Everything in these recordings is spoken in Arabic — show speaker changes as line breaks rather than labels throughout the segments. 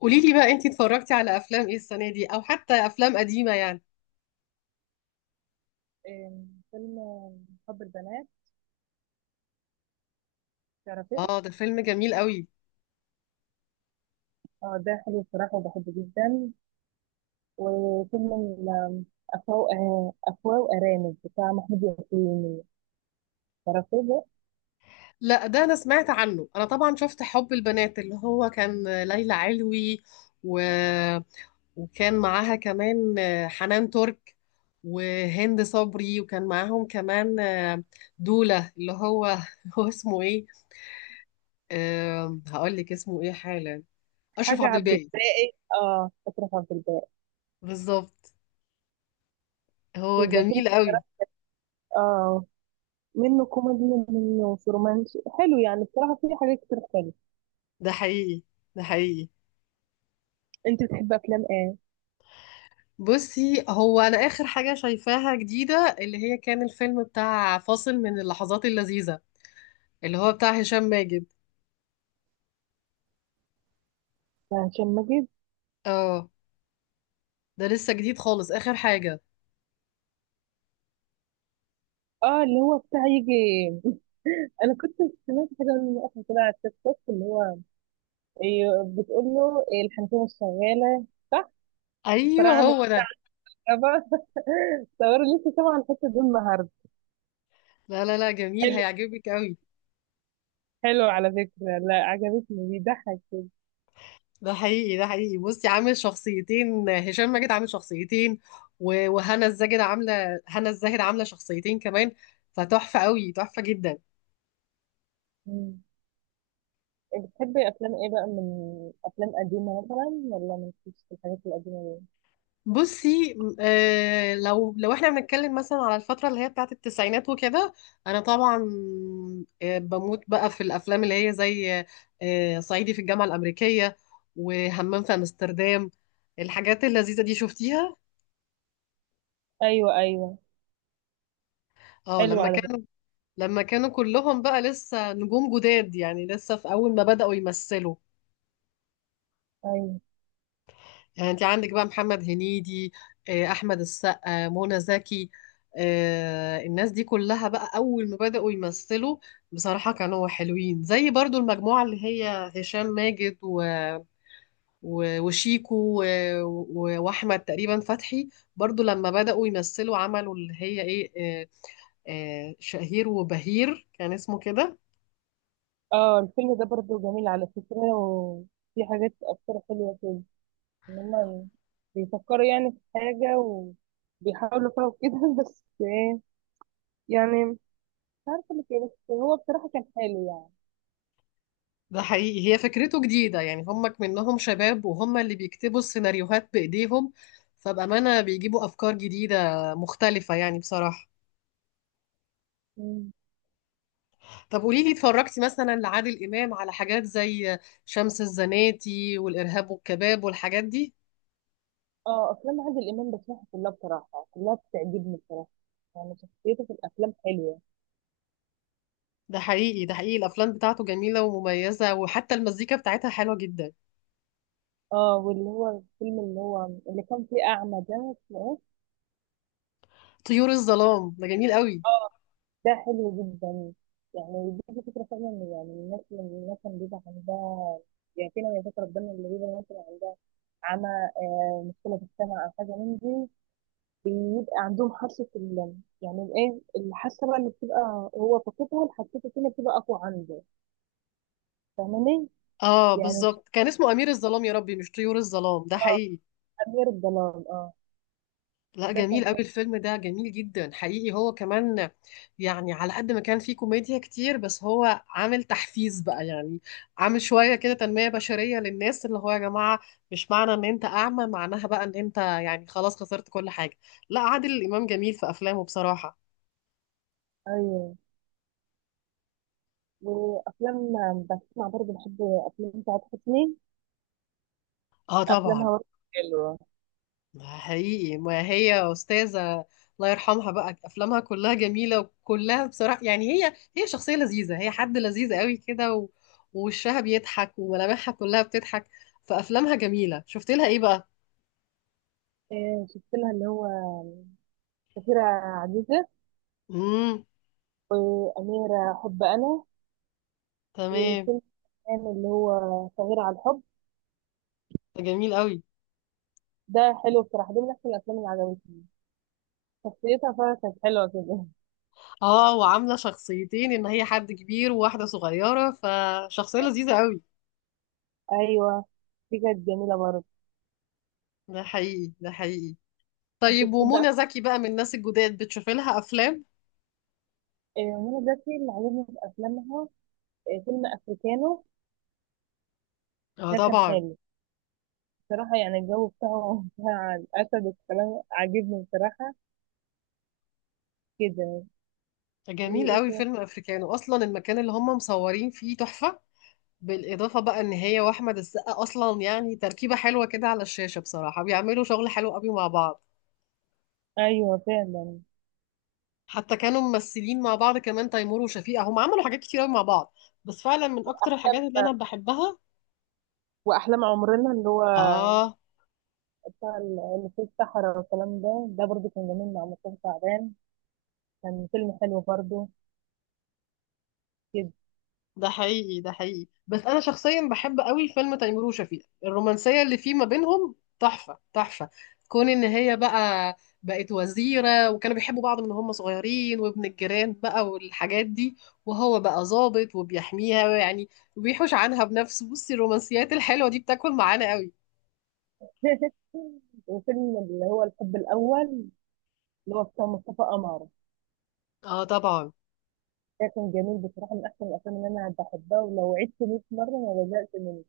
قولي لي بقى، انتي اتفرجتي على افلام ايه السنه دي او حتى افلام قديمه يعني؟
فيلم حب البنات. تعرفيه؟
اه، ده فيلم جميل قوي.
اه، ده حلو بصراحة وبحبه جدا. وفيلم أفواه وأرانب بتاع محمود ياسين، تعرفيه ده؟
لا، ده انا سمعت عنه. انا طبعا شفت حب البنات اللي هو كان ليلى علوي، و... وكان معاها كمان حنان ترك وهند صبري، وكان معاهم كمان دولة اللي هو هو اسمه ايه؟ هقول لك اسمه ايه حالا. اشرف
حاجة
عبد
عبد
الباقي.
الباقي، اه أشرف عبد الباقي.
بالظبط، هو
ده فيلم
جميل قوي.
بصراحة، اه، منه كوميدي، منه رومانسي حلو، يعني بصراحة فيه حاجات كتير حلوة.
ده حقيقي، ده حقيقي.
انت بتحب افلام ايه؟
بصي، هو انا اخر حاجه شايفاها جديده اللي هي كان الفيلم بتاع فاصل من اللحظات اللذيذه، اللي هو بتاع هشام ماجد.
بتاع هشام ماجد،
اه، ده لسه جديد خالص، اخر حاجه.
اه اللي هو بتاع يجي. انا كنت سمعت حاجة من وقت كده على التيك توك، اللي هو إيه، بتقول له إيه، الحنفية مش شغالة. صح.
ايوه،
الصراع عامل
هو ده.
كهرباء. صور لسه سامعة الحتة دي النهاردة.
لا لا لا، جميل
حلو.
هيعجبك قوي.
حلو على فكرة، لا عجبتني، بيضحك كده.
ده حقيقي، ده حقيقي. بصي، عامل شخصيتين، هشام ماجد عامل شخصيتين و- وهنا الزاهد عامله هنا الزاهد عامله شخصيتين كمان. فتحفه قوي، تحفه جدا.
مم. بتحبي أفلام إيه بقى؟ من أفلام قديمة مثلا، ولا مالكيش في الحاجات القديمة دي؟
بصي، لو احنا بنتكلم مثلا على الفترة اللي هي بتاعت التسعينات وكده. انا طبعا بموت بقى في الافلام اللي هي زي صعيدي في الجامعة الأمريكية، وهمام في امستردام. الحاجات اللذيذة دي شفتيها؟
أيوه أيوه.
اه،
حلو على فكرة.
لما كانوا كلهم بقى لسه نجوم جداد يعني، لسه في اول ما بدأوا يمثلوا.
أيوه.
يعني انت عندك بقى محمد هنيدي، احمد السقا، منى زكي، الناس دي كلها بقى اول ما بدأوا يمثلوا. بصراحة كانوا حلوين، زي برضو المجموعة اللي هي هشام ماجد وشيكو واحمد تقريبا فتحي. برضو لما بدأوا يمثلوا عملوا اللي هي ايه، آه، شهير وبهير كان اسمه كده.
اه، الفيلم ده برضه جميل على فكرة، وفي حاجات أفكار حلوة كده، إن هما بيفكروا يعني في حاجة وبيحاولوا فيها وكده. بس إيه يعني، مش عارفه اللي كده، بس هو بصراحه كان حلو يعني.
ده حقيقي، هي فكرته جديدة. يعني هم منهم شباب، وهم اللي بيكتبوا السيناريوهات بإيديهم، فبأمانة بيجيبوا أفكار جديدة مختلفة يعني بصراحة.
مم.
طب قولي لي، اتفرجتي مثلا لعادل إمام على حاجات زي شمس الزناتي والإرهاب والكباب والحاجات دي؟
اه، افلام عادل امام بسمعها كلها بصراحه، كلها بتعجبني بصراحه، يعني شخصيته في الافلام حلوه.
ده حقيقي، ده حقيقي. الأفلام بتاعته جميلة ومميزة، وحتى المزيكا بتاعتها حلوة جدا.
اه، واللي هو الفيلم اللي هو اللي كان فيه اعمى ده، اسمه ايه؟
طيور الظلام ده جميل قوي.
اه، ده حلو جدا. يعني دي فكره فعلا، إن يعني الناس اللي بيبقى عندها، يعني فينا يا فكره ربنا، اللي بيبقى مثلا عمى، آه، مشكله في السمع او حاجه من دي، بيبقى عندهم حاسه يعني ايه الحاسه بقى اللي بتبقى هو فاقدها، الحاسه التانيه بتبقى اقوى عنده. فاهماني
اه،
يعني؟
بالظبط، كان اسمه أمير الظلام يا ربي، مش طيور الظلام. ده
اه،
حقيقي.
أمير الضلال، اه.
لا،
ده
جميل
كان
قوي،
حلو.
الفيلم ده جميل جدا حقيقي هو كمان. يعني على قد ما كان فيه كوميديا كتير، بس هو عامل تحفيز بقى، يعني عامل شوية كده تنمية بشرية للناس، اللي هو يا جماعة، مش معنى ان انت اعمى معناها بقى ان انت يعني خلاص خسرت كل حاجة. لا، عادل الإمام جميل في أفلامه بصراحة.
أيوه، وأفلام، بسمع برضه، بحب أفلام سعاد حسني،
اه، طبعا.
أفلامها برضه حلوة.
ده حقيقي، ما هي أستاذة، الله يرحمها بقى. أفلامها كلها جميلة وكلها بصراحة، يعني هي شخصية لذيذة، هي حد لذيذ قوي كده، و- ووشها بيضحك وملامحها كلها بتضحك. فأفلامها جميلة. شفت لها إيه بقى؟
إيه شفت لها اللي هو سفيرة عزيزة،
امم.
وأميرة حب أنا،
تمام.
وفيلم كان اللي هو صغير على الحب.
ده جميل قوي.
ده حلو بصراحة، ده من أحسن الأفلام اللي عجبتني، شخصيتها فعلا كانت حلوة كده.
اه، وعاملة شخصيتين، إن هي حد كبير وواحدة صغيرة، فشخصية لذيذة قوي.
أيوه، دي كانت جميلة برضه.
ده حقيقي، ده حقيقي.
أنت
طيب،
بتحب
ومنى
أف-
زكي بقى من الناس الجداد، بتشوفي لها أفلام؟
إيه منى زكي اللي عجبني في أفلامها، إيه، فيلم أفريكانو.
اه،
ده كان
طبعا.
حلو بصراحة، يعني الجو بتاعهم بتاع الأسد والكلام عاجبني بصراحة جدا.
جميل
وإيه
قوي
تاني؟
فيلم افريكانو، اصلا المكان اللي هم مصورين فيه تحفة. بالاضافة بقى ان هي واحمد السقا اصلا يعني تركيبة حلوة كده على الشاشة، بصراحة بيعملوا شغل حلو قوي مع بعض.
أيوة فعلا.
حتى كانوا ممثلين مع بعض كمان. تيمور وشفيقة هم عملوا حاجات كتير قوي مع بعض، بس فعلا من اكتر الحاجات اللي انا بحبها.
وأحلام عمرنا، اللي هو
اه.
بتاع اللي في الصحراء والكلام ده، ده برضه كان جميل مع مصطفى شعبان، كان فيلم حلو برضه جدا.
ده حقيقي، ده حقيقي. بس انا شخصيا بحب قوي فيلم تيمور وشفيقة، الرومانسيه اللي فيه ما بينهم تحفه تحفه. كون ان هي بقى بقت وزيره، وكانوا بيحبوا بعض من هم صغيرين، وابن الجيران بقى والحاجات دي، وهو بقى ضابط وبيحميها يعني، وبيحوش عنها بنفسه. بصي، الرومانسيات الحلوه دي بتاكل معانا قوي.
وفيلم اللي هو الحب الأول، اللي هو بتاع مصطفى قمر،
اه، طبعا.
ده كان جميل بصراحة، من أحسن الأفلام اللي أنا بحبها، ولو عدت 100 مرة ما بزهقش منه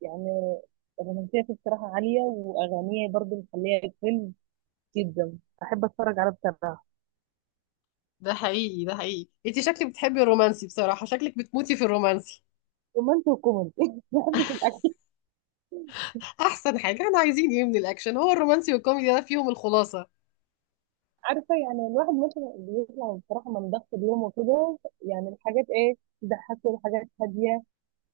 يعني. الرومانسية فيه بصراحة عالية، وأغانيه برضه مخليها الفيلم جدا أحب أتفرج عليه بصراحة.
ده حقيقي، ده حقيقي. انت شكلك بتحبي الرومانسي، بصراحه شكلك بتموتي في الرومانسي.
رومانسي وكوميدي. بحب في الاكل.
احسن حاجه، احنا عايزين ايه من الاكشن؟ هو الرومانسي والكوميدي ده فيهم الخلاصه.
عارفه يعني، الواحد مثلا بيطلع بصراحه من ضغط اليوم وكده، يعني الحاجات ايه، تضحكه، الحاجات هاديه.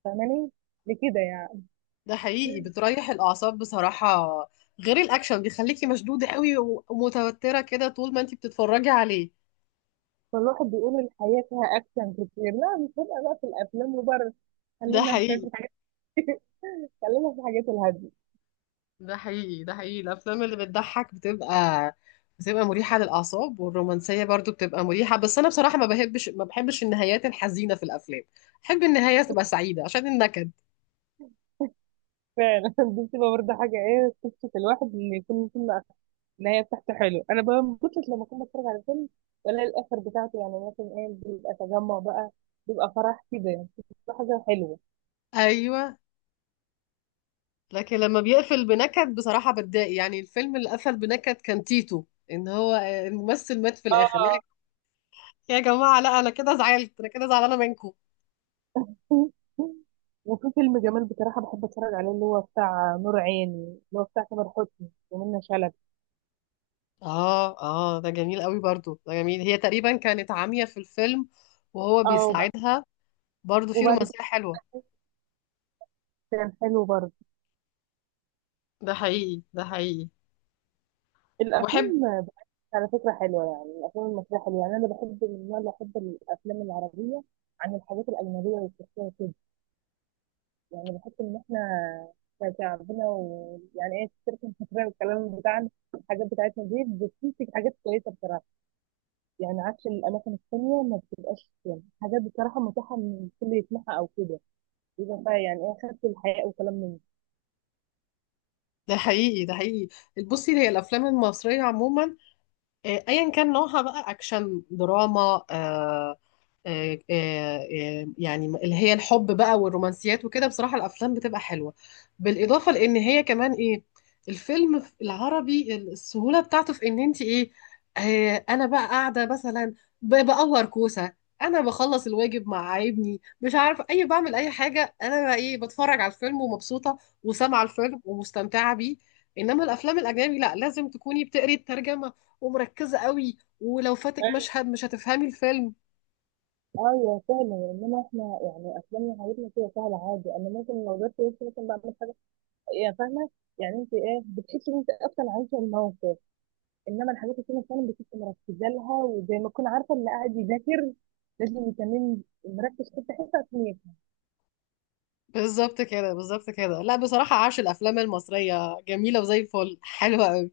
فاهماني لكده يعني؟
ده حقيقي، بتريح الأعصاب بصراحة. غير الأكشن بيخليكي مشدودة قوي و- ومتوترة كده طول ما انتي بتتفرجي عليه.
فالواحد بيقول الحياه فيها اكشن كتير، لا مش هبقى بقى في الافلام وبره،
ده
خلينا في
حقيقي،
الحاجات، خلينا في الحاجات الهاديه.
ده حقيقي، ده حقيقي. الأفلام اللي بتضحك بتبقى مريحة للأعصاب، والرومانسية برضو بتبقى مريحة. بس أنا بصراحة ما بحبش ما بحبش النهايات الحزينة في الأفلام، بحب النهاية تبقى سعيدة عشان النكد.
فعلا. دي بتبقى برضه حاجه ايه، تبسط الواحد ان يكون فيلم النهايه بتاعته حلو. انا بقى ما كنتش، لما كنت بتفرج على فيلم ولا الاخر بتاعته، يعني مثلا ايه بيبقى تجمع بقى، بيبقى فرح كده يعني، بتبقى حاجه حلوه.
أيوة. لكن لما بيقفل بنكد بصراحة بتضايق. يعني الفيلم اللي قفل بنكد كان تيتو، إن هو الممثل مات في الآخر.
اه،
يا جماعة لا، أنا كده زعلت، أنا كده زعلانة منكم.
وفي فيلم جمال بصراحة بحب اتفرج عليه، اللي هو بتاع نور عيني، اللي هو بتاع تامر حسني ومنى شلبي.
آه آه، ده جميل قوي برضو، ده جميل. هي تقريبا كانت عامية في الفيلم وهو
اه، وبعد،
بيساعدها. برضو في
وبعد كده،
رومانسية حلوة.
كان حلو برضه.
ده حقيقي، ده حقيقي. وحب.
الافلام على فكرة حلوة، يعني الافلام المصرية حلوة، يعني انا بحب من النوع اللي، احب الافلام العربية عن الحاجات الاجنبية والتركية كده، يعني بحس ان احنا كشعبنا، ويعني ايه التركي المصرية والكلام بتاعنا، الحاجات بتاعتنا دي بتنتج حاجات كويسة بصراحة، يعني عكس الاماكن التانية، ما بتبقاش يعني حاجات بصراحة متاحة ان الكل يسمعها او كده، يبقى بقى يعني ايه خدت الحياء وكلام من ده.
ده حقيقي، ده حقيقي. بصي، هي الأفلام المصرية عموما، أيا كان نوعها بقى أكشن دراما، يعني اللي هي الحب بقى والرومانسيات وكده، بصراحة الأفلام بتبقى حلوة. بالإضافة لأن هي كمان إيه، الفيلم في العربي السهولة بتاعته في إن أنت إيه، أنا بقى قاعدة مثلا بقور كوسة، أنا بخلص الواجب مع ابني مش عارف أي بعمل أي حاجة. أنا بقى إيه، بتفرج على الفيلم ومبسوطة وسامعة الفيلم ومستمتعة بيه. إنما الأفلام الأجنبي لأ، لازم تكوني بتقري الترجمة ومركزة قوي، ولو فاتك مشهد مش هتفهمي الفيلم.
ايوه فعلا، انما احنا يعني افلامنا حياتنا كده سهله عادي، انا ممكن لو جبت وش مثلا بعمل حاجه، يا فاهمه، يعني انت ايه بتحسي ان انت اصلا عايشه الموقف. انما الحاجات اللي فعلا بتبقي مركزه لها، وزي ما تكون عارفه اللي قاعد يذاكر، لازم يكون مركز في حته عشان يفهم.
بالظبط كده، بالظبط كده. لا بصراحة عاش، الأفلام المصرية جميلة وزي الفل حلوة أوي.